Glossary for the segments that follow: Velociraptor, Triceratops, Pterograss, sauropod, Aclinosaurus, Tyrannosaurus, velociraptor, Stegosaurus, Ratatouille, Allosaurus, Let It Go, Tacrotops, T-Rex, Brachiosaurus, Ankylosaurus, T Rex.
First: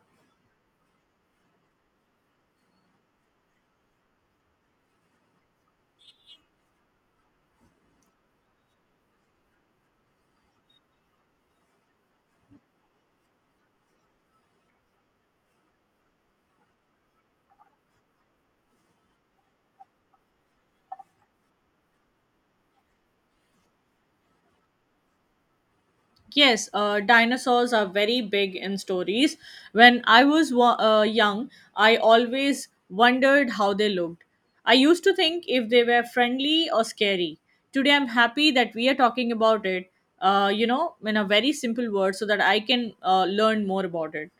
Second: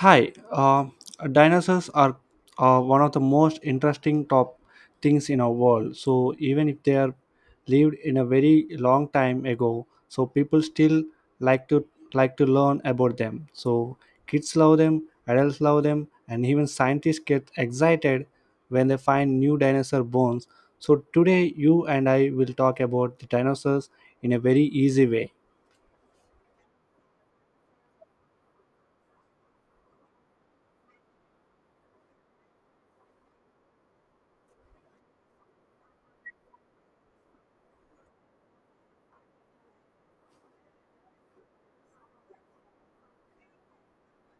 Hi, dinosaurs are one of the most interesting top things in our world. So even if they are lived in a very long time ago, so people still like to like to learn about them. So kids love them, adults love them, and even scientists get excited when they find new dinosaur bones. So today you and I will talk about the dinosaurs in a very easy way. Yes, dinosaurs are very big in stories. When I was young, I always wondered how they looked. I used to think if they were friendly or scary. Today, I'm happy that we are talking about it, in a very simple word so that I can learn more about it.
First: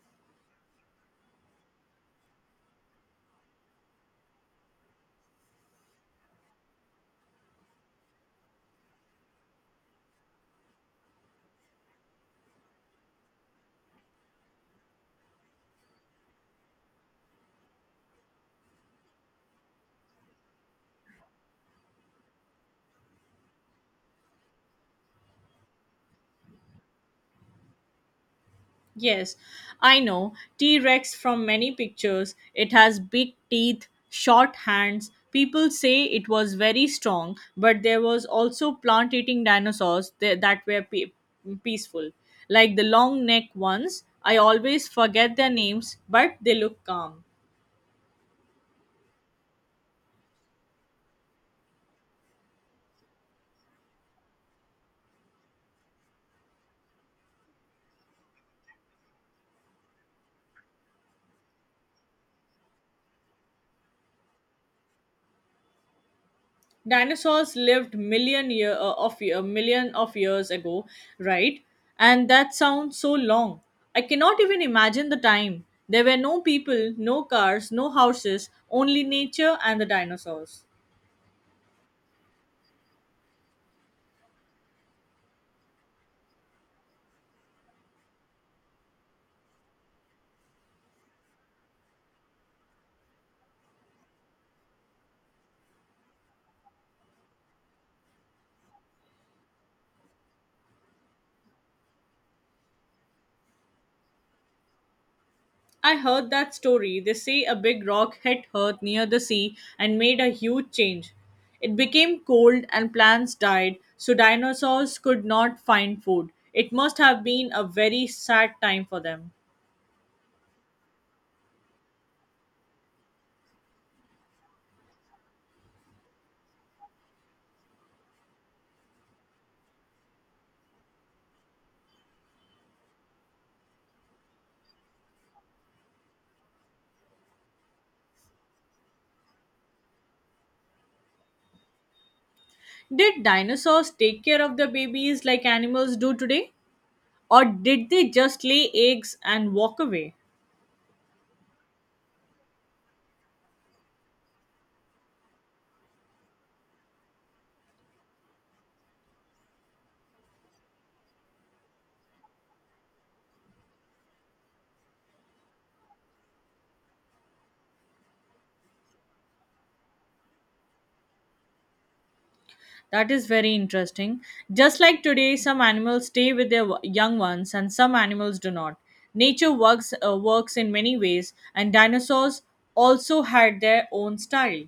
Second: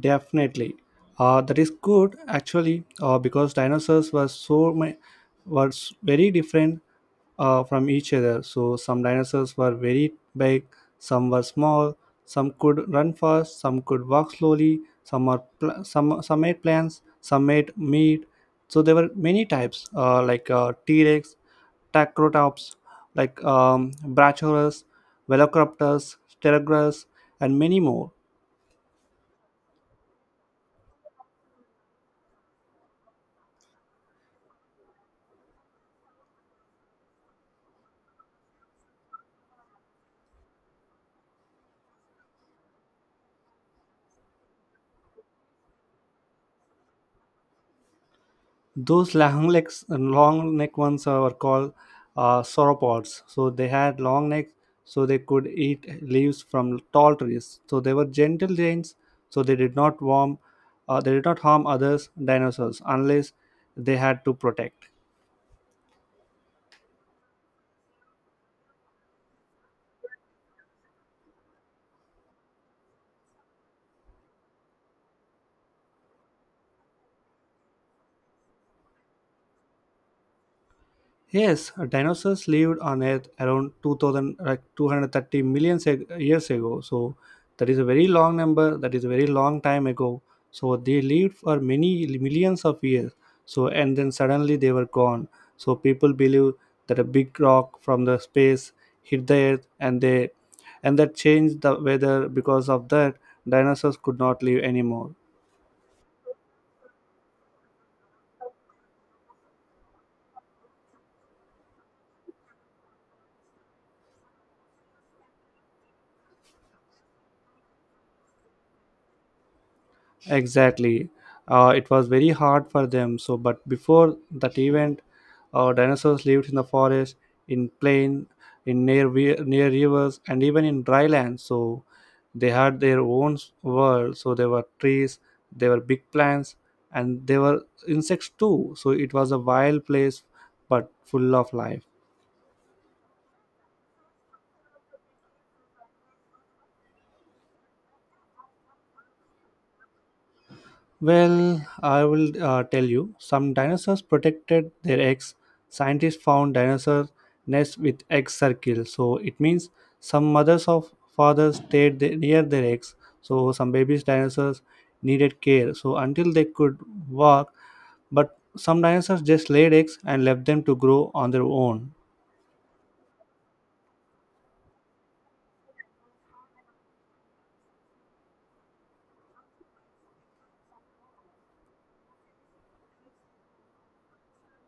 Definitely. That is good actually because dinosaurs were very different from each other. So some dinosaurs were very big, some were small, some could run fast, some could walk slowly, some made plants, some made meat. So there were many types like T-Rex, Tacrotops, like Brachiosaurus, Velociraptors, Pterograss, and many more. Yes, I know. T Rex from many pictures. It has big teeth, short hands. People say it was very strong, but there was also plant eating dinosaurs that were peaceful, like the long neck ones. I always forget their names, but they look calm. Those long legs long neck ones are called sauropods, so they had long necks, so they could eat leaves from tall trees, so they were gentle giants, so they did not harm others dinosaurs unless they had to protect. Dinosaurs lived million year of a million of years ago, right, and that sounds so long. I cannot even imagine the time. There were no people, no cars, no houses, only nature and the dinosaurs. Yes, dinosaurs lived on Earth around 2000, like 230 million years ago. So that is a very long number. That is a very long time ago. So they lived for many millions of years. So and then suddenly they were gone. So people believe that a big rock from the space hit the Earth, and they and that changed the weather. Because of that, dinosaurs could not live anymore. I heard that story. They say a big rock hit earth near the sea and made a huge change. It became cold and plants died, so dinosaurs could not find food. It must have been a very sad time for them. Exactly. It was very hard for them. So, but before that event, dinosaurs lived in the forest, in plain, in near rivers, and even in dry land. So, they had their own world. So there were trees, there were big plants, and there were insects too. So it was a wild place, but full of life. Did dinosaurs take care of their babies like animals do today? Or did they just lay eggs and walk away? Well, I will tell you. Some dinosaurs protected their eggs. Scientists found dinosaur nests with egg circles. So it means some mothers of fathers stayed near their eggs. So some babies dinosaurs needed care, so until they could walk, but some dinosaurs just laid eggs and left them to grow on their own. That is very interesting. Just like today, some animals stay with their young ones and some animals do not. Nature works in many ways, and dinosaurs also had their own style.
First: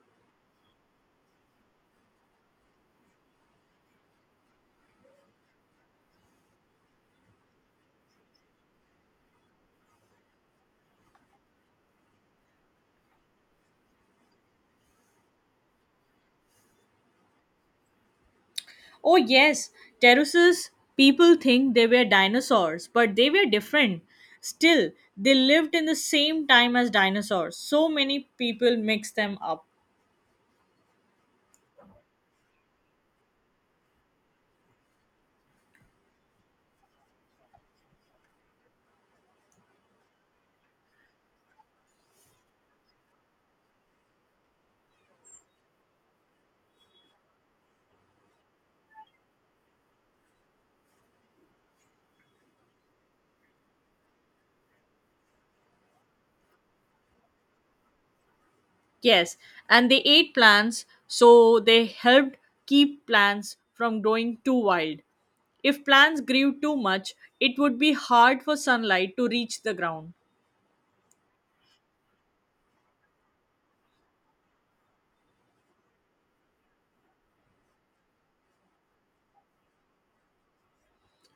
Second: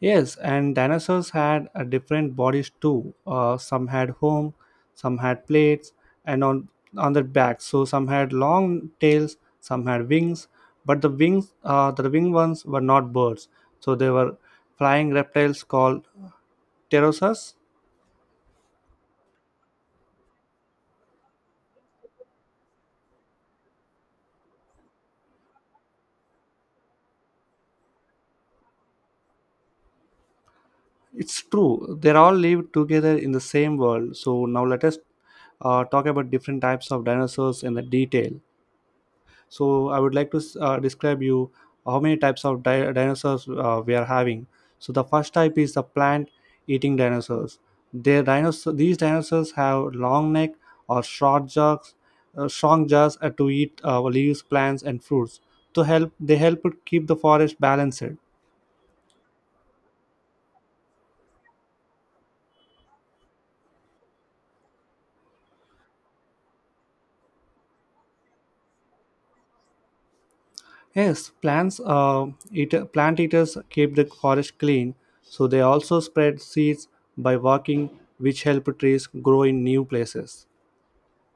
Yes, and dinosaurs had different bodies too. Some had home, some had plates, and on their backs. So some had long tails, some had wings. But the wings, the wing ones, were not birds. So they were flying reptiles called pterosaurs. Oh, yes, pterosaurs. People think they were dinosaurs, but they were different. Still, they lived in the same time as dinosaurs. So many people mix them up. It's true. They all lived together in the same world. So now let us talk about different types of dinosaurs in the detail. So I would like to describe you how many types of dinosaurs we are having. So the first type is the plant-eating dinosaurs. Their dinosaur these dinosaurs have long neck or strong jaws to eat leaves, plants, and fruits. They help to keep the forest balanced. Yes, and they ate plants, so they helped keep plants from growing too wild. If plants grew too much, it would be hard for sunlight to reach the ground. Yes, plant eaters keep the forest clean. So they also spread seeds by walking, which help trees grow in new places.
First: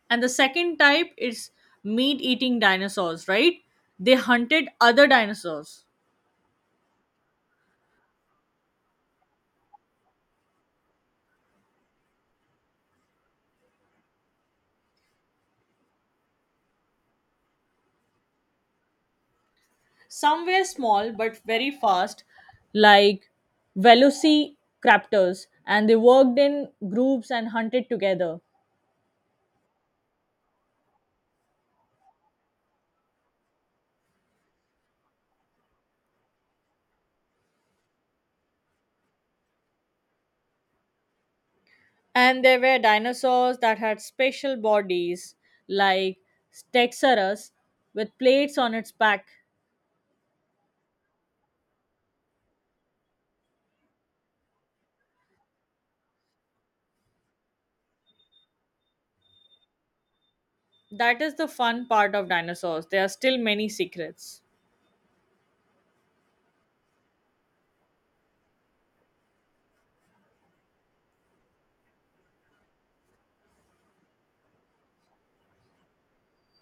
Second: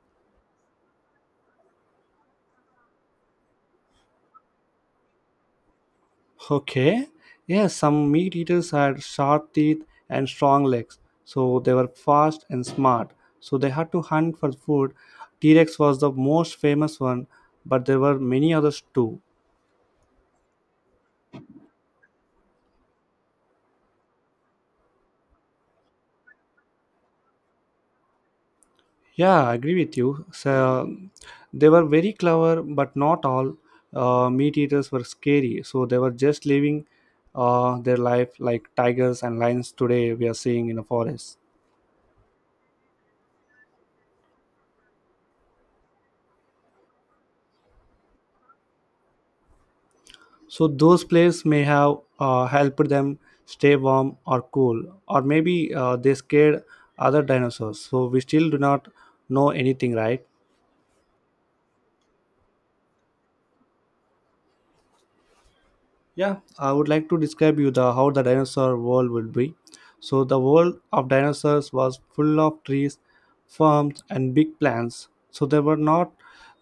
And the second type is meat eating dinosaurs, right? They hunted other dinosaurs. Okay. Yes, some meat eaters had sharp teeth and strong legs, so they were fast and smart. So they had to hunt for food. T Rex was the most famous one, but there were many others too. Some were small but very fast, like velociraptors, and they worked in groups and hunted together. Yeah, I agree with you. So they were very clever, but not all meat eaters were scary. So they were just living their life like tigers and lions today we are seeing in the forest. And there were dinosaurs that had special bodies, like Stegosaurus, with plates on its back. So those plays may have helped them stay warm or cool, or maybe they scared other dinosaurs. So we still do not know anything, right? That is the fun part of dinosaurs. There are still many secrets. Yeah, I would like to describe you the how the dinosaur world would be. So the world of dinosaurs was full of trees, farms, and big plants. So there were not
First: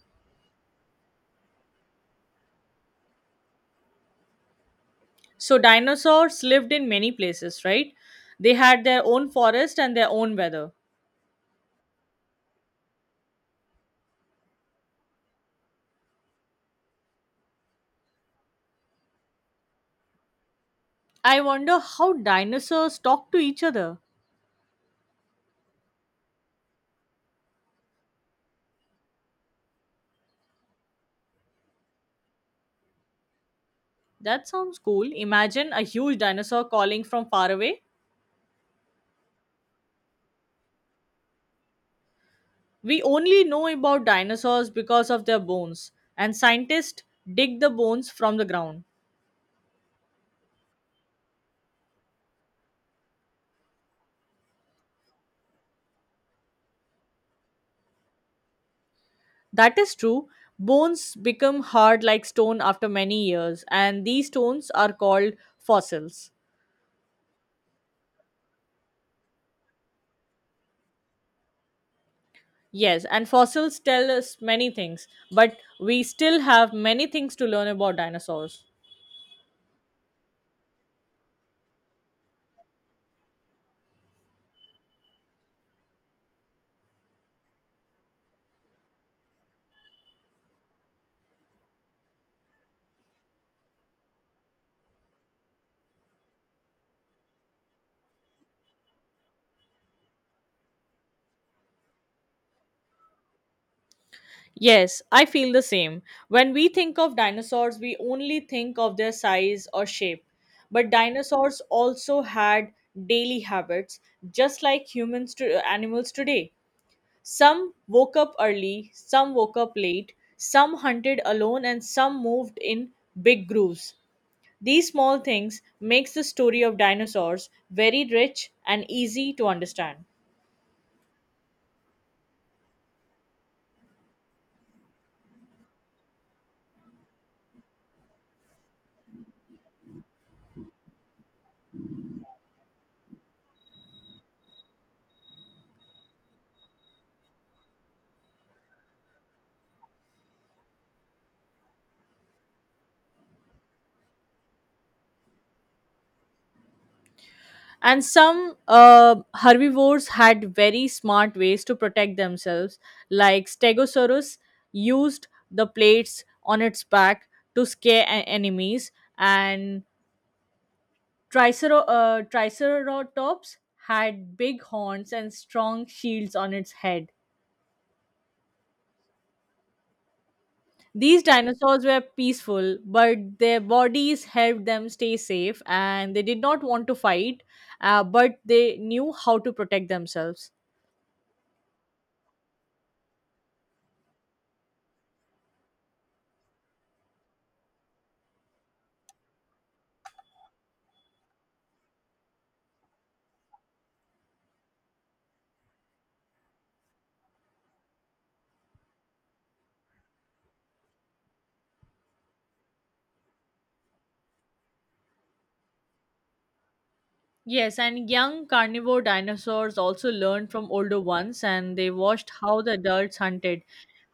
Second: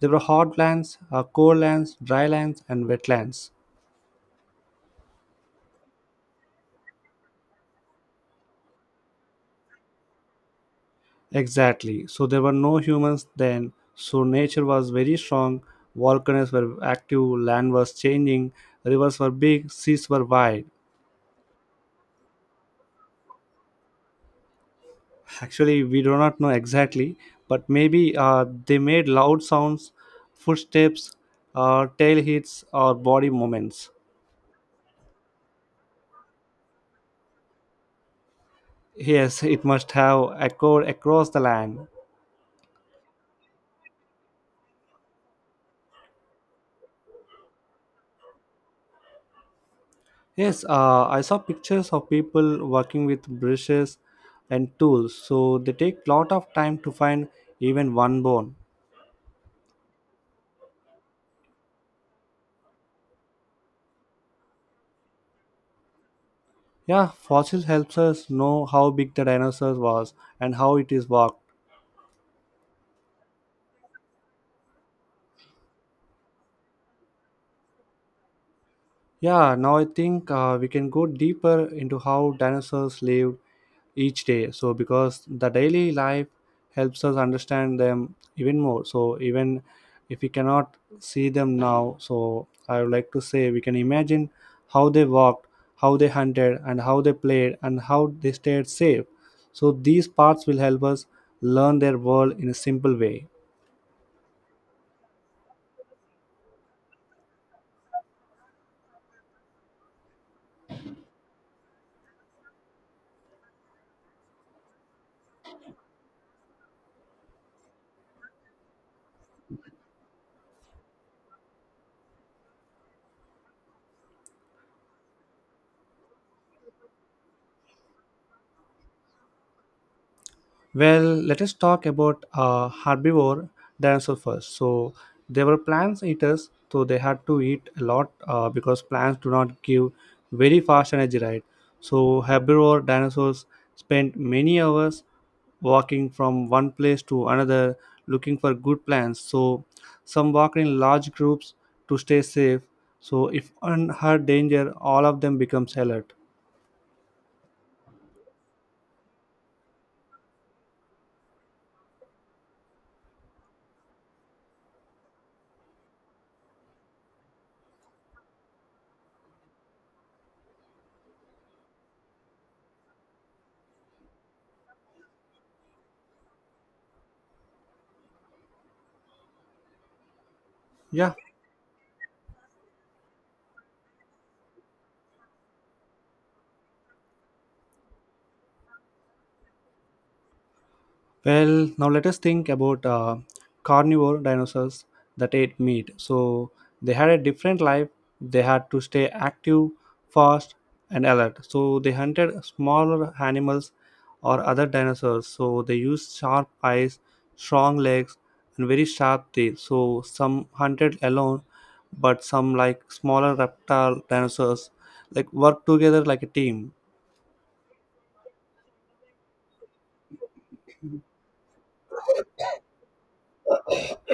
there were hot lands, cold lands, dry lands, and wetlands. So, dinosaurs lived in many places, right? They had their own forest and their own weather. Exactly. So there were no humans then. So nature was very strong. Volcanoes were active. Land was changing. Rivers were big. Seas were wide. I wonder how dinosaurs talk to each other. Actually, we do not know exactly, but maybe they made loud sounds, footsteps, tail hits, or body movements. That sounds cool. Imagine a huge dinosaur calling from far away. Yes, it must have echoed across the land. We only know about dinosaurs because of their bones, and scientists dig the bones from the ground. Yes, I saw pictures of people working with brushes and tools, so they take lot of time to find even one bone. That is true. Bones become hard like stone after many years, and these stones are called fossils. Yeah, fossils helps us know how big the dinosaur was and how it is walked. Yes, and fossils tell us many things, but we still have many things to learn about dinosaurs. Yeah, now I think we can go deeper into how dinosaurs lived each day. So, because the daily life helps us understand them even more. So, even if we cannot see them now, so I would like to say we can imagine how they walked, how they hunted, and how they played, and how they stayed safe. So, these parts will help us learn their world in a simple way. Yes, I feel the same. When we think of dinosaurs, we only think of their size or shape. But dinosaurs also had daily habits, just like humans to animals today. Some woke up early, some woke up late, some hunted alone, and some moved in big groups. These small things makes the story of dinosaurs very rich and easy to understand. Well, let us talk about herbivore dinosaur first. So they were plant eaters, so they had to eat a lot because plants do not give very fast energy, right? So herbivore dinosaurs spent many hours walking from one place to another looking for good plants. So some walked in large groups to stay safe. So if one heard danger, all of them becomes alert. And some herbivores had very smart ways to protect themselves, like Stegosaurus used the plates on its back to scare enemies, and Triceratops had big horns and strong shields on its head. Yeah. These dinosaurs were peaceful, but their bodies helped them stay safe, and they did not want to fight, but they knew how to protect themselves. Well, now let us think about carnivore dinosaurs that ate meat. So they had a different life. They had to stay active, fast, and alert. So they hunted smaller animals or other dinosaurs. So they used sharp eyes, strong legs, and very sharp teeth. So some hunted alone, but some like smaller reptile dinosaurs like worked together like a team. Yes, and young carnivore dinosaurs also learned from older ones and they watched how the adults hunted,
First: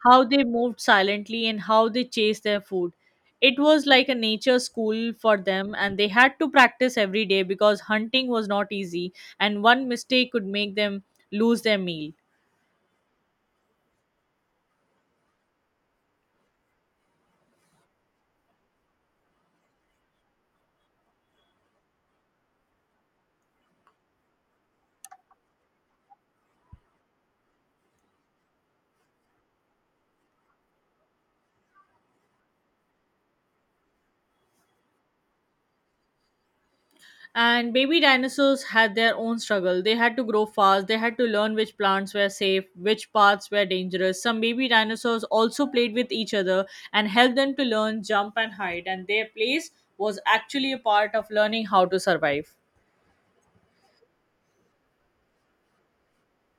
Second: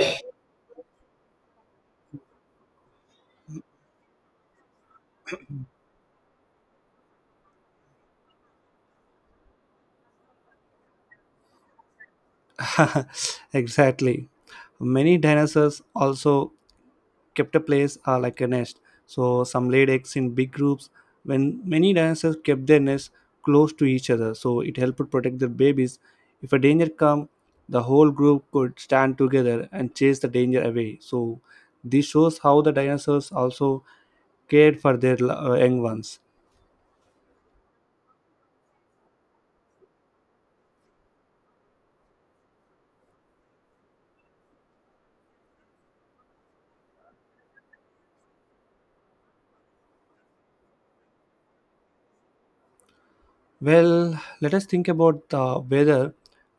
how they moved silently, and how they chased their food. It was like a nature school for them, and they had to practice every day because hunting was not easy, and one mistake could make them lose their meal. exactly. Many dinosaurs also kept a place like a nest. So some laid eggs in big groups when many dinosaurs kept their nests close to each other. So it helped to protect their babies. If a danger come, the whole group could stand together and chase the danger away. So this shows how the dinosaurs also cared for their young ones. And baby dinosaurs had their own struggle. They had to grow fast, they had to learn which plants were safe, which paths were dangerous. Some baby dinosaurs also played with each other and helped them to learn, jump, and hide, and their place was actually a part of learning how to survive. Well, let us think about the weather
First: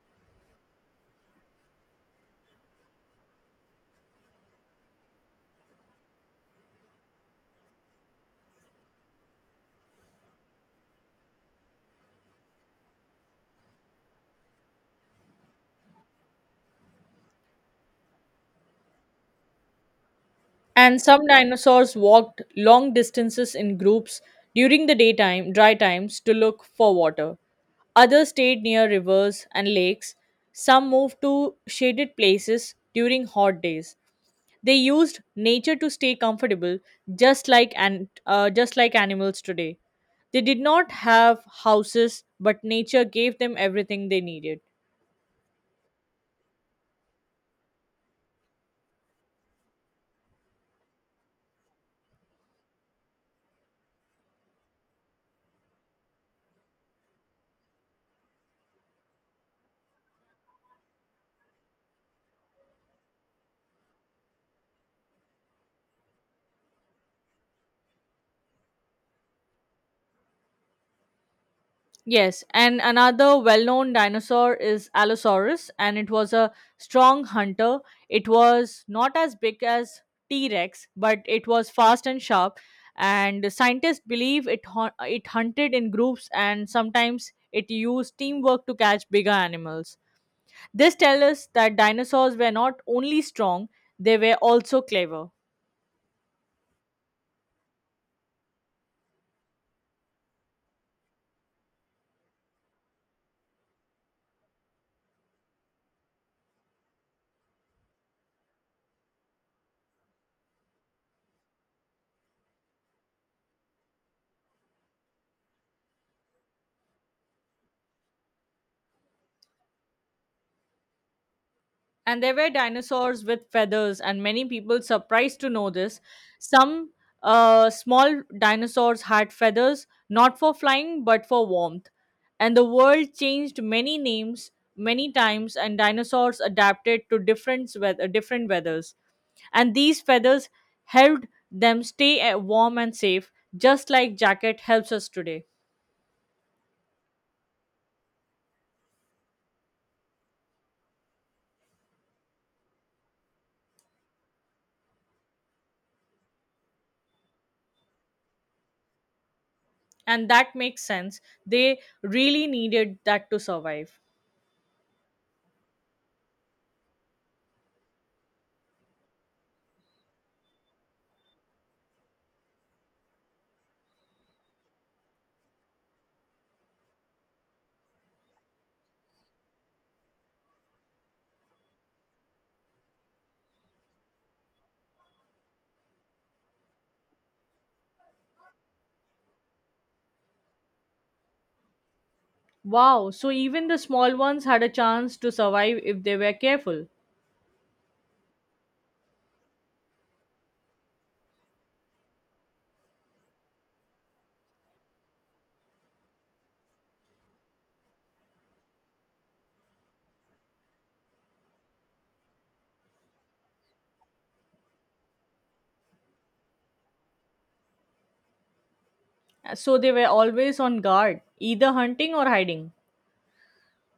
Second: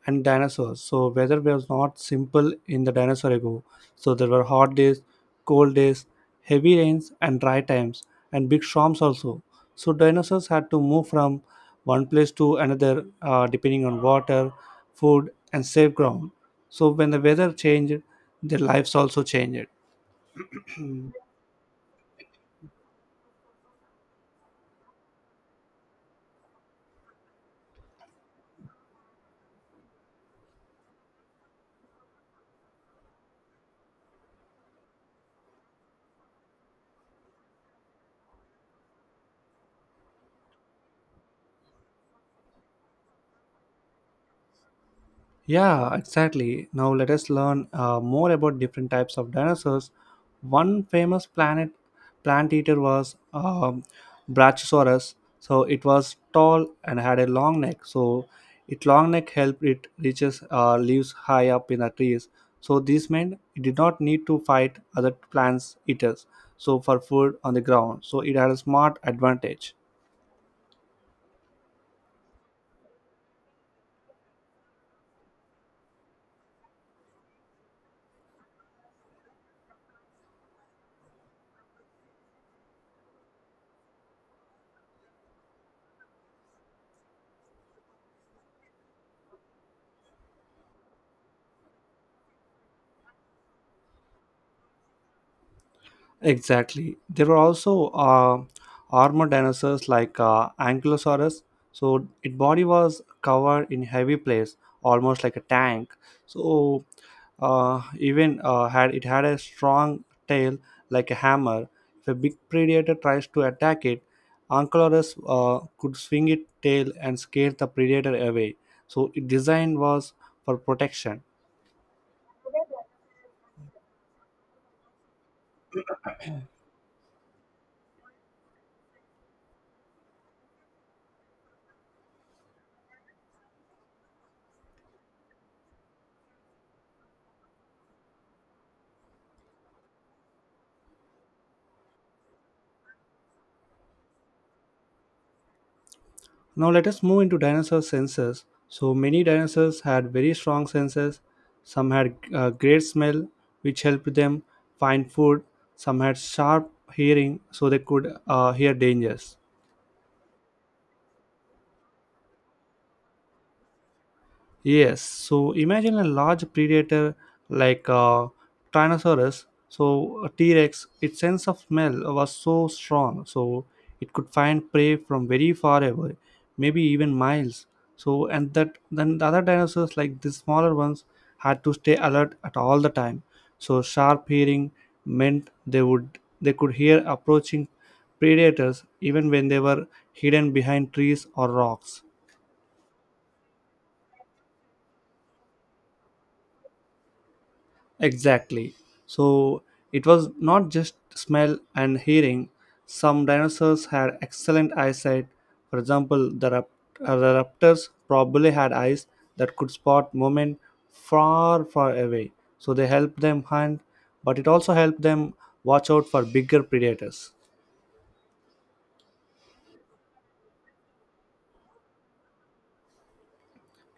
and dinosaurs. So, weather was not simple in the dinosaur ago. So, there were hot days, cold days, heavy rains, and dry times, and big storms also. So, dinosaurs had to move from one place to another depending on water, food, and safe ground. So, when the weather changed, their lives also changed. And some dinosaurs walked long distances in groups during the daytime dry times to look for water. Others stayed near rivers and lakes. Some moved to shaded places during hot days. They used nature to stay comfortable, just like animals today. They did not have houses, but nature gave them everything they needed. Yeah, exactly. Now let us learn more about different types of dinosaurs. One famous planet plant eater was Brachiosaurus. So it was tall and had a long neck. So its long neck helped it reaches leaves high up in the trees. So this meant it did not need to fight other plants eaters. So for food on the ground. So it had a smart advantage. Yes, and another well known dinosaur is Allosaurus, and it was a strong hunter. It was not as big as T Rex, but it was fast and sharp. And scientists believe it hunted in groups and sometimes it used teamwork to catch bigger animals. This tells us that dinosaurs were not only strong, they were also clever. Exactly. There were also armored dinosaurs like Ankylosaurus. So its body was covered in heavy plates, almost like a tank. So even had it had a strong tail like a hammer. If a big predator tries to attack it, Ankylosaurus could swing its tail and scare the predator away. So its design was for protection. And there were dinosaurs with feathers, and many people surprised to know this. Some small dinosaurs had feathers, not for flying but for warmth, and the world changed many names many times, and dinosaurs adapted to different weather different weathers, and these feathers helped them stay warm and safe, just like jacket helps us today. Now let us move into dinosaur senses. So many dinosaurs had very strong senses. Some had great smell, which helped them find food. Some had sharp hearing, so they could hear dangers. And that makes sense. They really needed that to survive. Yes, so imagine a large predator like Tyrannosaurus, so a T Rex. Its sense of smell was so strong, so it could find prey from very far away, maybe even miles. So, and that then the other dinosaurs, like the smaller ones, had to stay alert at all the time. So, sharp hearing meant they could hear approaching predators even when they were hidden behind trees or rocks. Wow, so even the small ones had a chance to survive if they were careful. Exactly. So it was not just smell and hearing. Some dinosaurs had excellent eyesight. For example, the raptors probably had eyes that could spot movement far, far away. So they helped them hunt, but it also helped them watch out for bigger predators. So they were always on guard, either hunting or hiding.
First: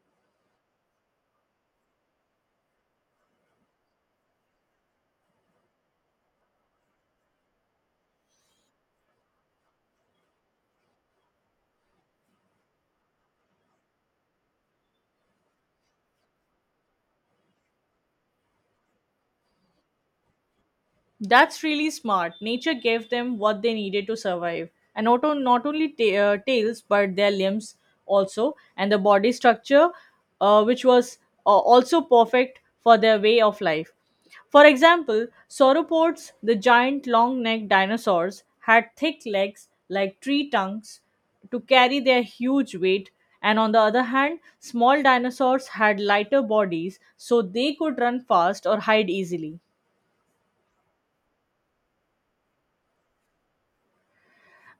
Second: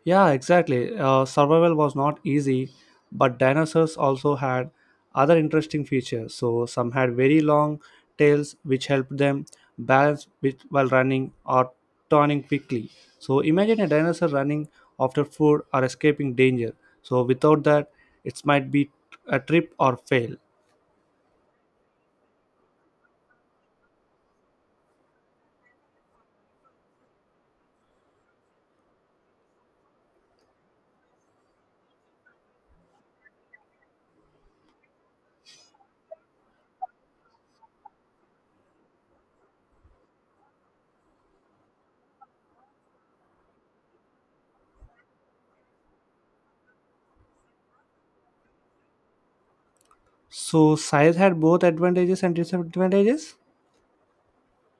Yeah, exactly. Survival was not easy, but dinosaurs also had other interesting features. So some had very long tails, which helped them balance while running or turning quickly. So imagine a dinosaur running after food or escaping danger. So without that, it might be a trip or fail. That's really smart. Nature gave them what they needed to survive. And not only tails, but their limbs also, and the body structure, which was also perfect for their way of life. For example, sauropods, the giant long necked dinosaurs, had thick legs like tree trunks to carry their huge weight, and on the other hand, small dinosaurs had lighter bodies so they could run fast or hide easily. So size had both advantages and disadvantages.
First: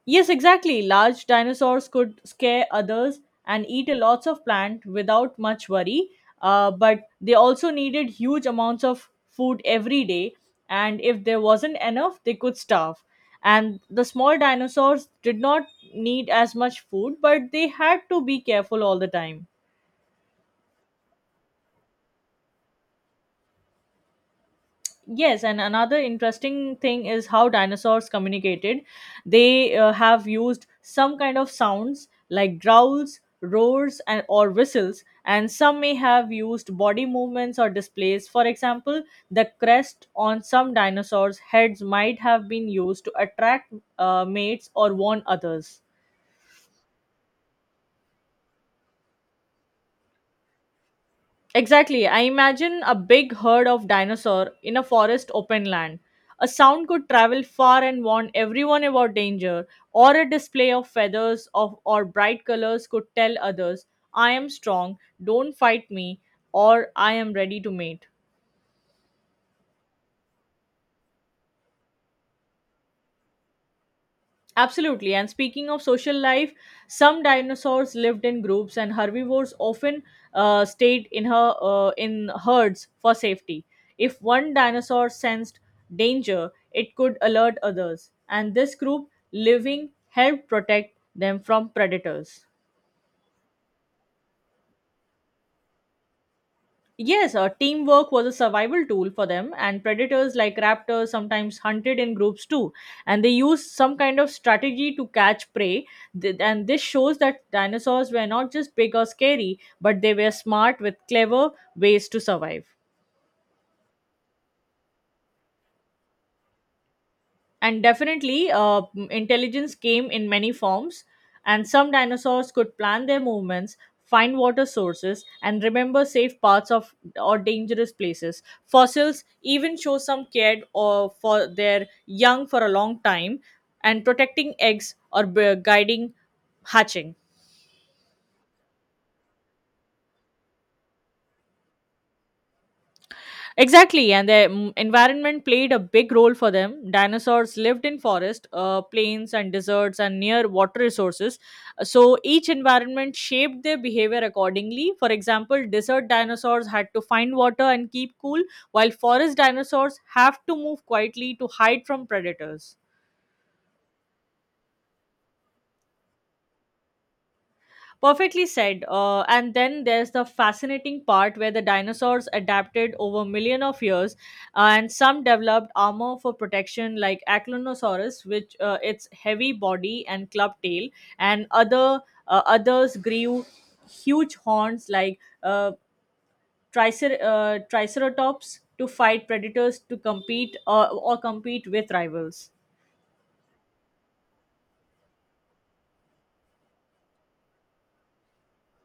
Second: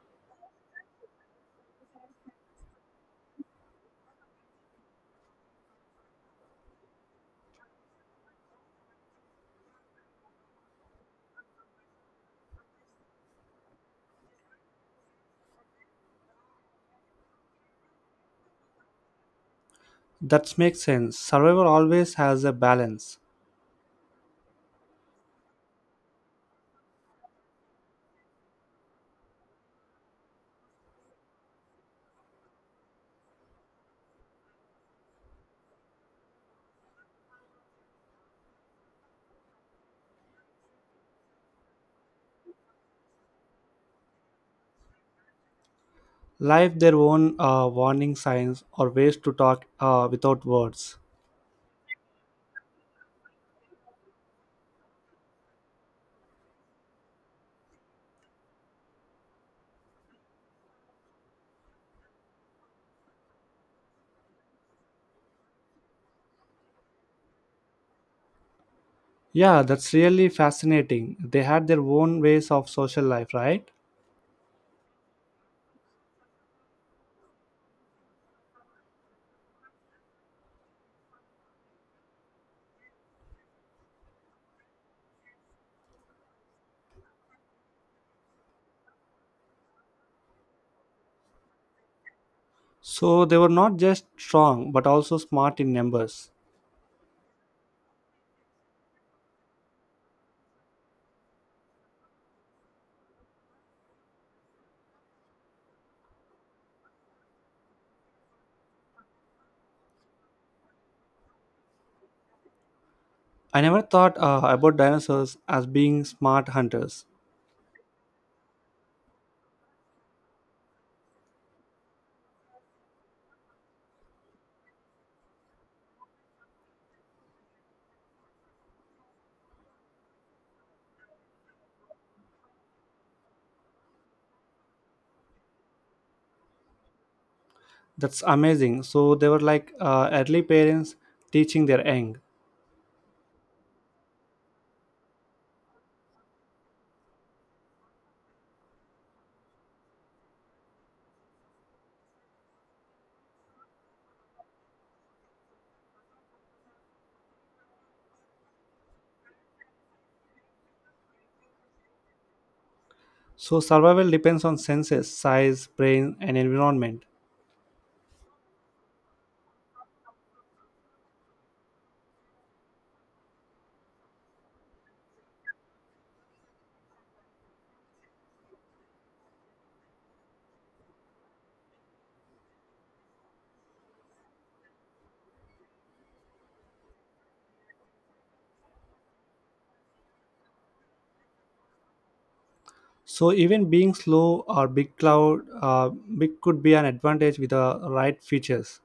Yes, exactly. Large dinosaurs could scare others and eat a lots of plant without much worry. But they also needed huge amounts of food every day, and if there wasn't enough, they could starve. And the small dinosaurs did not need as much food, but they had to be careful all the time. That makes sense. Survival always has a balance. Yes, and another interesting thing is how dinosaurs communicated. They have used some kind of sounds like growls, roars, and or whistles, and some may have used body movements or displays. For example, the crest on some dinosaurs' heads might have been used to attract mates or warn others. Life their own warning signs or ways to talk without words. Exactly. I imagine a big herd of dinosaur in a forest open land. A sound could travel far and warn everyone about danger, or a display of feathers of or bright colors could tell others, I am strong, don't fight me, or I am ready to mate. Yeah, that's really fascinating. They had their own ways of social life, right? Absolutely. And speaking of social life, some dinosaurs lived in groups, and herbivores often stayed in herds for safety. If one dinosaur sensed danger, it could alert others, and this group living helped protect them from predators. So they were not just strong but also smart in numbers. Yes, teamwork was a survival tool for them, and predators like raptors sometimes hunted in groups too. And they used some kind of strategy to catch prey. And this shows that dinosaurs were not just big or scary, but they were smart with clever ways to survive. I never thought about dinosaurs as being smart hunters. And definitely, intelligence came in many forms, and some dinosaurs could plan their movements, find water sources, and remember safe paths of or dangerous places. Fossils even show some cared or for their young for a long time, and protecting eggs or guiding hatching. That's amazing. So they were like early parents teaching their young. Exactly, and the environment played a big role for them. Dinosaurs lived in forest, plains, and deserts, and near water resources. So each environment shaped their behavior accordingly. For example, desert dinosaurs had to find water and keep cool, while forest dinosaurs have to move quietly to hide from predators. So survival depends on senses, size, brain, and environment. Perfectly said. And then there's the fascinating part where the dinosaurs adapted over million of years, and some developed armor for protection, like Aclinosaurus, which its heavy body and club tail, and others grew huge horns like Triceratops to fight predators to compete or compete with rivals. So even being slow or big cloud, big could be an advantage with the right features.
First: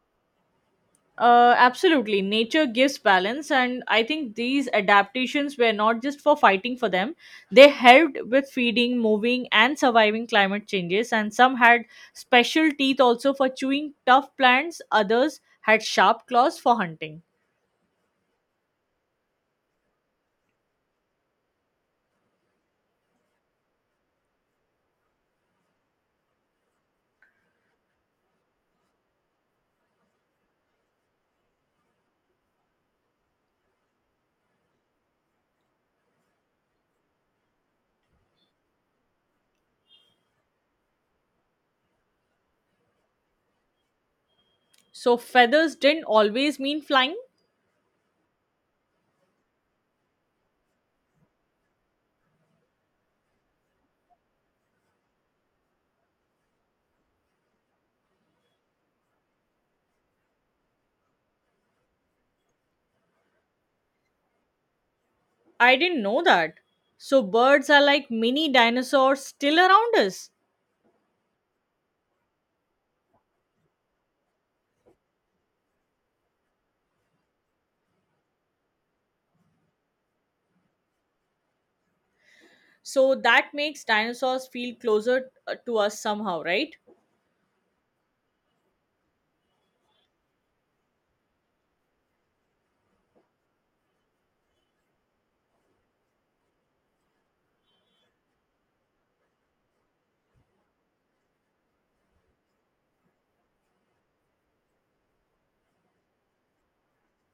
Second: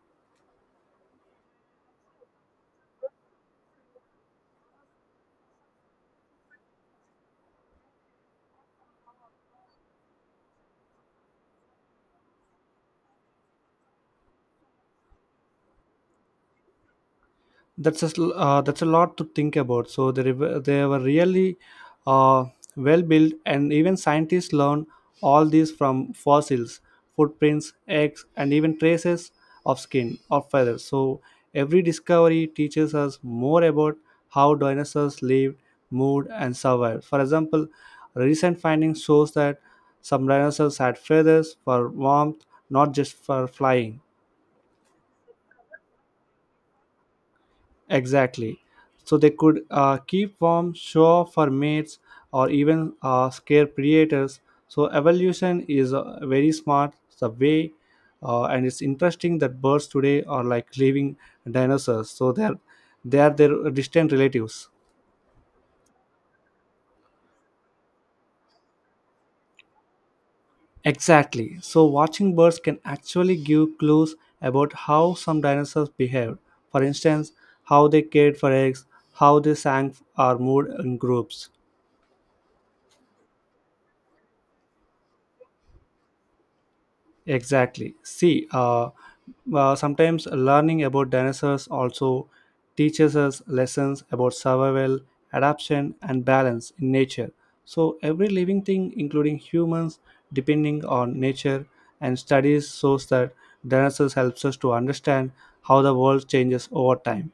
Absolutely. Nature gives balance, and I think these adaptations were not just for fighting for them. They helped with feeding, moving, and surviving climate changes. And some had special teeth also for chewing tough plants, others had sharp claws for hunting. That's a lot to think about, so they were really uh, well built, and even scientists learn all these from fossils, footprints, eggs, and even traces of skin or feathers. So every discovery teaches us more about how dinosaurs lived, moved, and survived. For example, recent findings shows that some dinosaurs had feathers for warmth, not just for flying. So, feathers didn't always mean flying. Exactly. So they could keep warm, show off for mates, or even scare predators. So evolution is very smart the way, and it's interesting that birds today are like living dinosaurs. So they are their distant relatives. I didn't know that. So, birds are like mini dinosaurs still around us. Exactly. So watching birds can actually give clues about how some dinosaurs behaved. For instance, how they cared for eggs, how they sang or moved in groups. So, that makes dinosaurs feel closer to us somehow, right? Exactly. Sometimes learning about dinosaurs also teaches us lessons about survival, adaptation, and balance in nature. So every living thing, including humans, depending on nature, and studies shows that dinosaurs helps us to understand how the world changes over time.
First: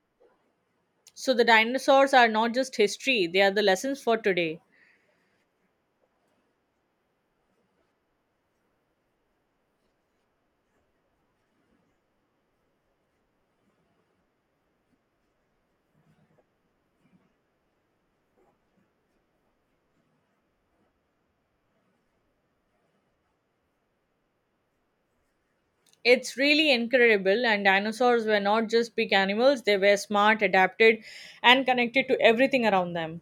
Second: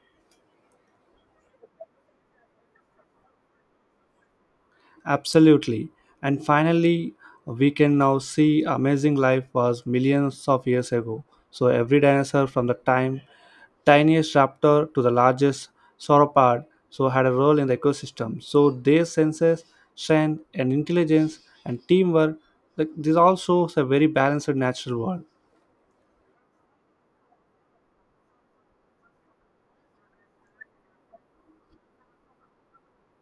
So the dinosaurs are not just history, they are the lessons for today. Absolutely. And finally, we can now see amazing life was millions of years ago. So every dinosaur from the time tiniest raptor to the largest sauropod so had a role in the ecosystem. So their senses, strength and intelligence and teamwork like, this also is a very balanced natural world. It's really incredible, and dinosaurs were not just big animals, they were smart, adapted, and connected to everything around them.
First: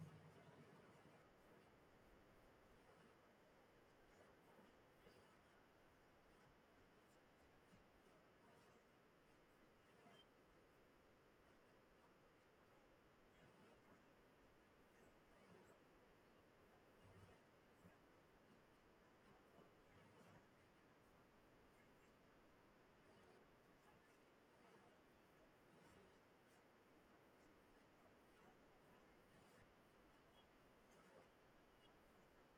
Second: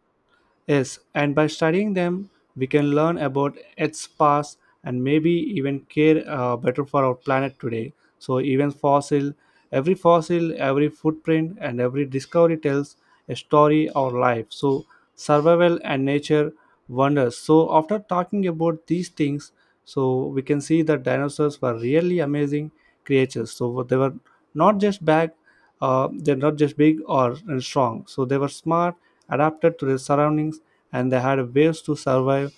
Yes, and by studying them, we can learn about its past and maybe even care better for our planet today. So, even fossil, every footprint, and every discovery tells a story or life. So survival and nature wonders. So after talking about these things, so we can see that dinosaurs were really amazing creatures. So they were not just back they're not just big or and strong, so they were smart, adapted to their surroundings, and they had ways to survive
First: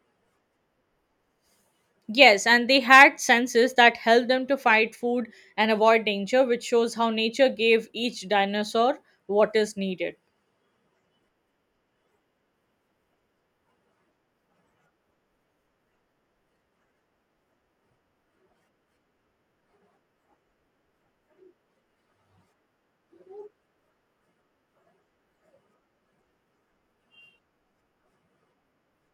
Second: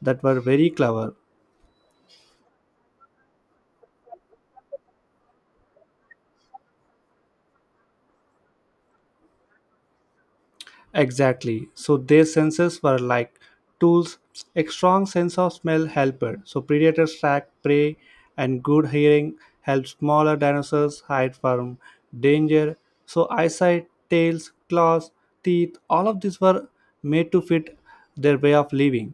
that were very clever. Yes, and they had senses that helped them to fight food and avoid danger, which shows how nature gave each dinosaur what is needed. Exactly. So their senses were like tools. A strong sense of smell helped. So predators track prey, and good hearing helped smaller dinosaurs hide from danger. So eyesight, tails, claws, teeth, all of these were made to fit their way of living.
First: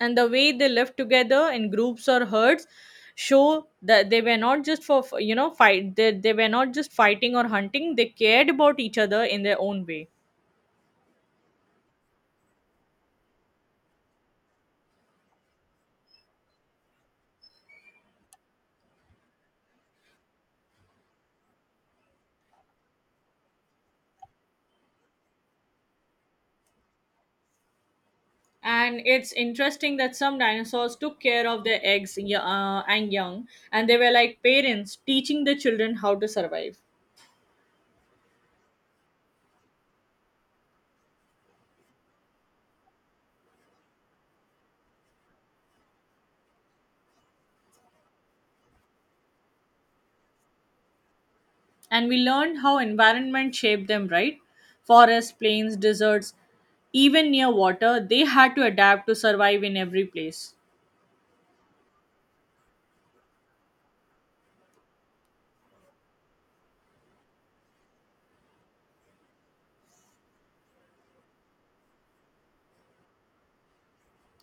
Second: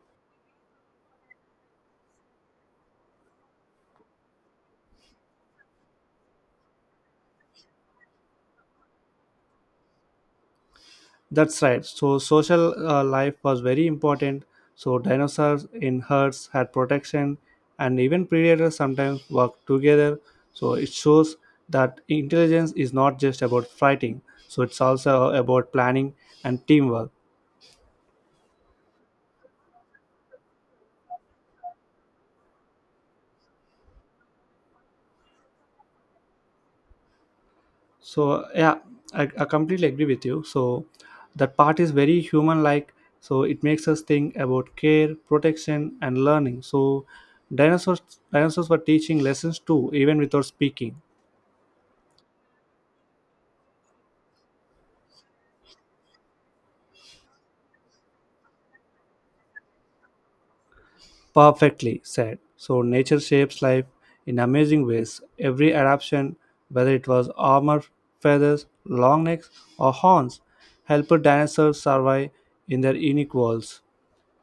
And the way they lived together in groups or herds show that they were not just for you know fight, they were not just fighting or hunting, they cared about each other in their own way. That's right. So social life was very important. So dinosaurs in herds had protection, and even predators sometimes worked together. So it shows that intelligence is not just about fighting. So it's also about planning and teamwork. And it's interesting that some dinosaurs took care of their eggs and young, and they were like parents teaching the children how to survive. So yeah, I completely agree with you. So that part is very human-like. So it makes us think about care, protection, and learning. So dinosaurs dinosaurs were teaching lessons too, even without speaking. And we learned how environment shaped them, right? Forests, plains, deserts, even near water, they had to adapt to survive in every place. Perfectly said. So nature shapes life in amazing ways. Every adaptation, whether it was armor, feathers, long necks, or horns, helped dinosaurs survive in their unique worlds.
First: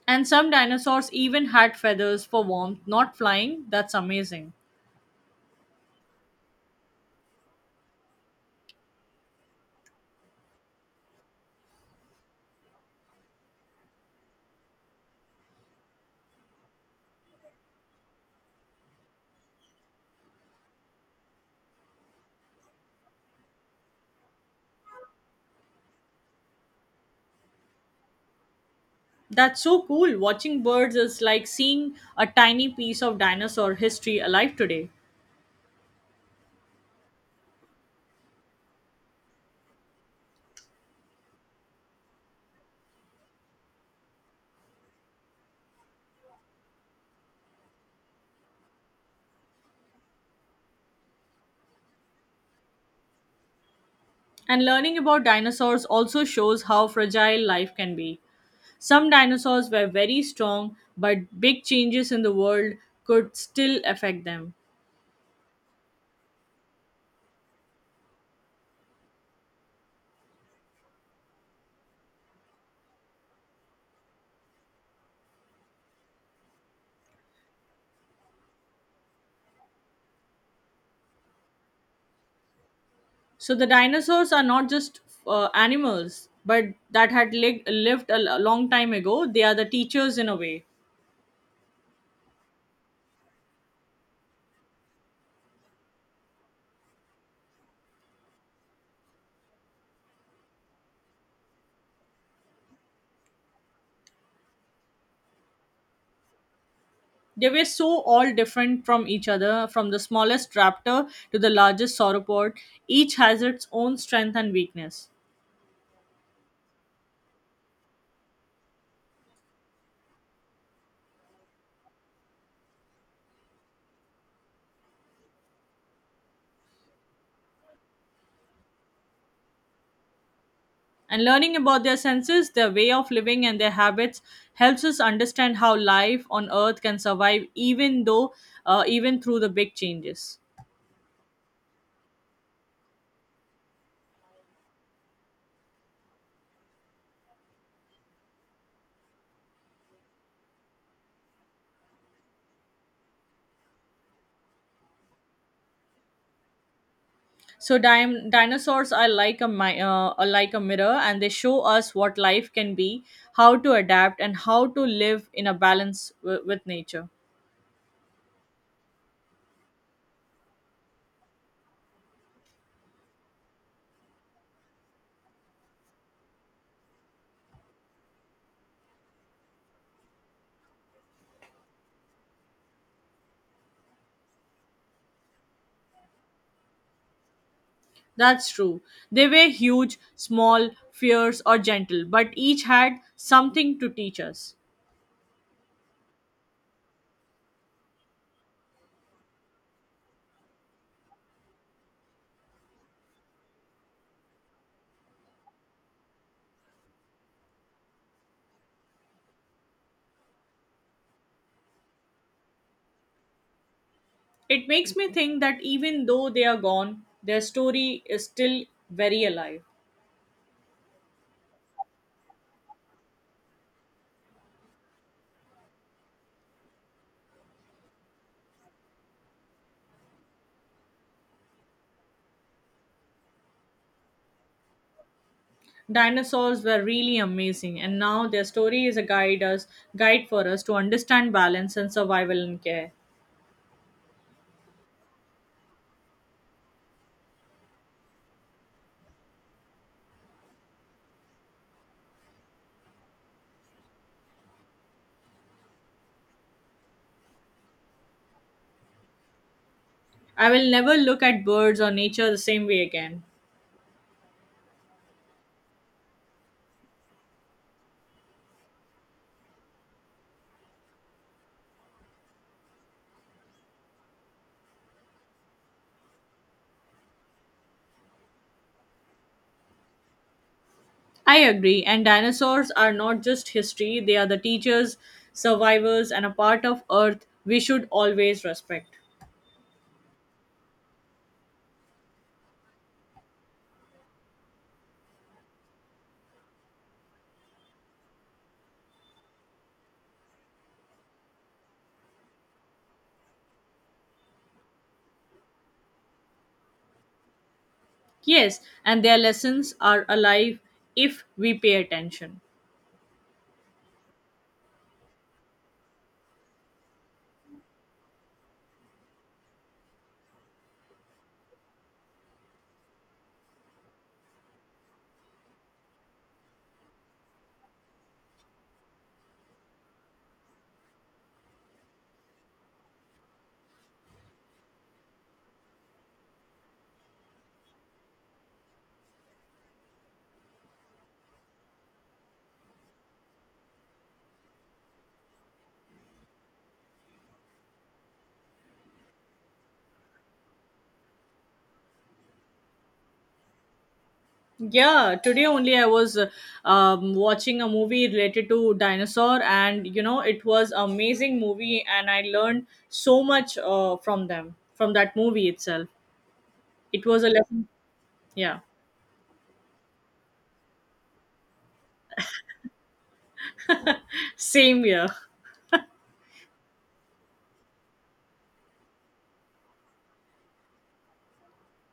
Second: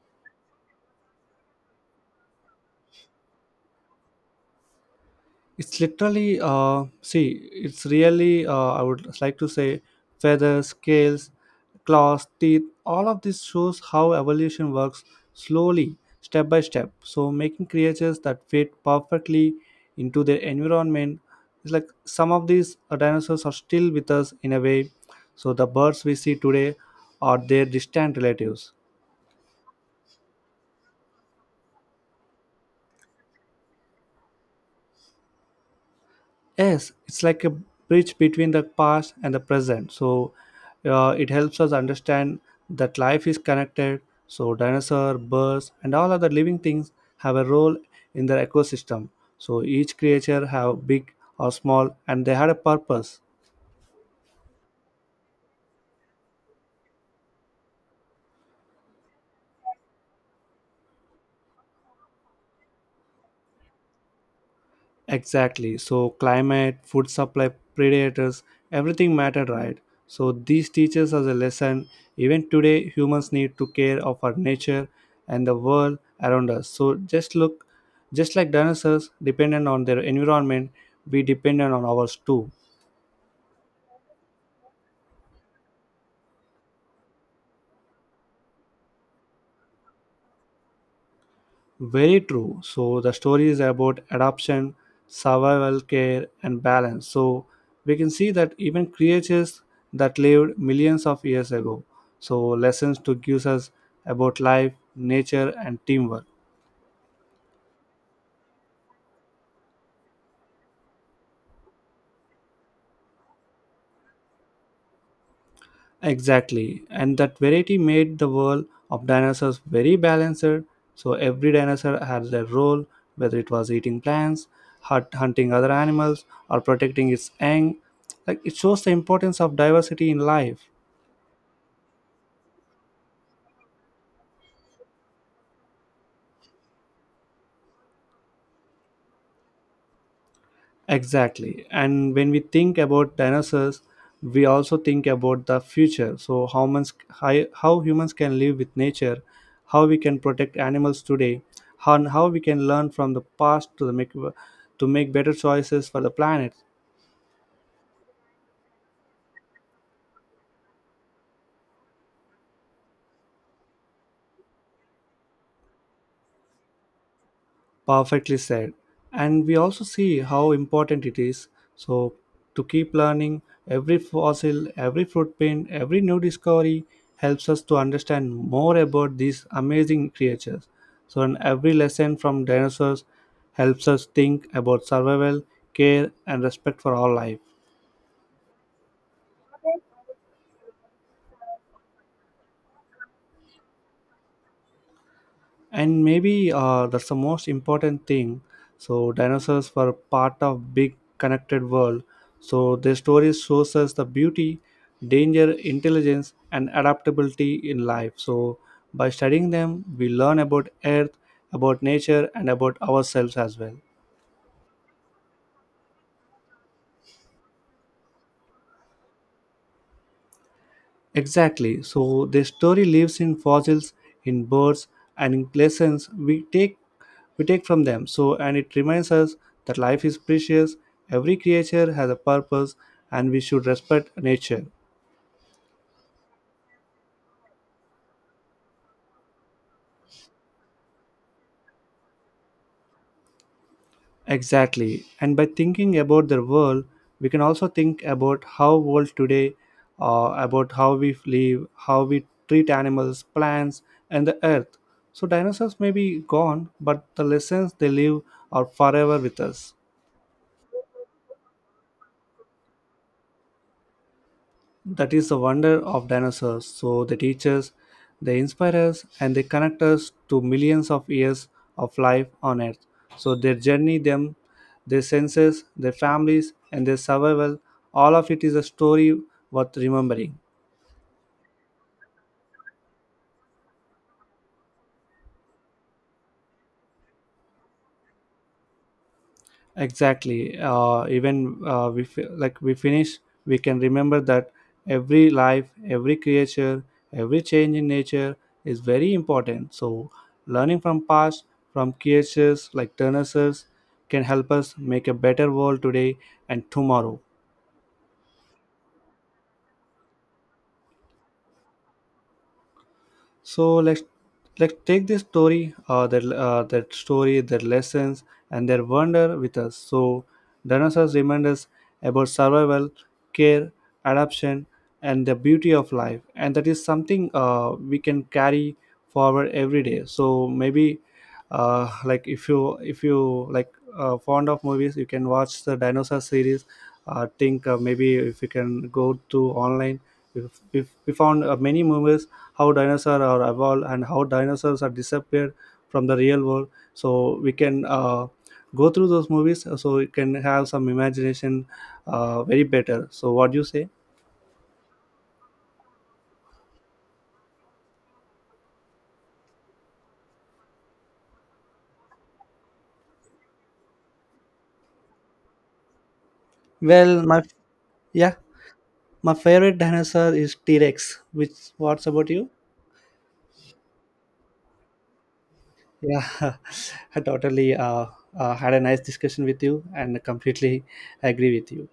And some dinosaurs even had feathers for warmth, not flying. That's amazing. It's literally see It's really I would like to say feathers, scales, claws, teeth, all of this shows how evolution works slowly, step by step, so making creatures that fit perfectly into their environment is like some of these dinosaurs are still with us in a way. So the birds we see today are their distant relatives. That's so cool. Watching birds is like seeing a tiny piece of dinosaur history alive today. Yes, it's like a bridge between the past and the present. So it helps us understand that life is connected. So dinosaur, birds, and all other living things have a role in their ecosystem. So each creature have big or small, and they had a purpose. And learning about dinosaurs also shows how fragile life can be. Some dinosaurs were very strong, but big changes in the world could still affect them. Exactly. So climate, food supply, predators, everything mattered, right? So these teaches us a lesson. Even today, humans need to care of our nature and the world around us. So just look, just like dinosaurs dependent on their environment, we dependent on ours too. So the dinosaurs are not just animals, but that had lived a long time ago. They are the teachers in a way. Very true. So the story is about adoption, survival care, and balance. So we can see that even creatures that lived millions of years ago. So lessons to give us about life, nature, and teamwork. They were so all different from each other, from the smallest raptor to the largest sauropod. Each has its own strength and weakness. Exactly. And that variety made the world of dinosaurs very balanced. So every dinosaur had their role, whether it was eating plants, hunting other animals, or protecting its young. Like it shows the importance of diversity in life. And learning about their senses, their way of living, and their habits helps us understand how life on Earth can survive, even through the big changes. Exactly. And when we think about dinosaurs, we also think about the future. So how humans, how humans can live with nature, how we can protect animals today, and how we can learn from the past to make better choices for the planet. So, dinosaurs are like are like a mirror, and they show us what life can be, how to adapt, and how to live in a balance with nature. Perfectly said, and we also see how important it is, so to keep learning. Every fossil, every footprint, every new discovery helps us to understand more about these amazing creatures. So and every lesson from dinosaurs helps us think about survival, care, and respect for all life. That's true. They were huge, small, fierce, or gentle, but each had something to teach us. And maybe that's the most important thing. So dinosaurs were part of big connected world. So their stories shows us the beauty, danger, intelligence, and adaptability in life. So by studying them we learn about earth, about nature, and about ourselves as well. It makes me think that even though they are gone, their story is still very alive. Exactly. So their story lives in fossils, in birds, and in lessons we take from them. So and it reminds us that life is precious. Every creature has a purpose, and we should respect nature. Dinosaurs were really amazing, and now their story is a guide for us to understand balance and survival and care. Exactly. And by thinking about the world, we can also think about how world today, about how we live, how we treat animals, plants, and the earth. So dinosaurs may be gone, but the lessons they leave are forever with us. I will never look at birds or nature the same way again. That is the wonder of dinosaurs. So they teach us, they inspire us, and they connect us to millions of years of life on Earth. So their journey, them, their senses, their families, and their survival, all of it is a story worth remembering. I agree, and dinosaurs are not just history, they are the teachers, survivors, and a part of Earth we should always respect. Exactly, even we fi- like we finish, we can remember that every life, every creature, every change in nature is very important. So learning from past, from creatures like dinosaurs, can help us make a better world today and tomorrow. Yes, and their lessons are alive if we pay attention. So let's take this story, that story, their lessons, and their wonder with us. So dinosaurs remind us about survival, care, adaptation, and the beauty of life, and that is something we can carry forward every day. So maybe, like if you like fond of movies, you can watch the dinosaur series. I think maybe if you can go to online if we found many movies how dinosaurs are evolved and how dinosaurs are disappeared from the real world. So we can go through those movies so we can have some imagination very better. So what do you say? Yeah, today only I was watching a movie related to dinosaur, and you know it was amazing movie, and I learned so much from that movie itself. It Well, was a my lesson. yeah, Yeah, my favorite dinosaur is T Rex. Which what's about you? same here. Yeah, I totally had a nice discussion with you and completely agree with you.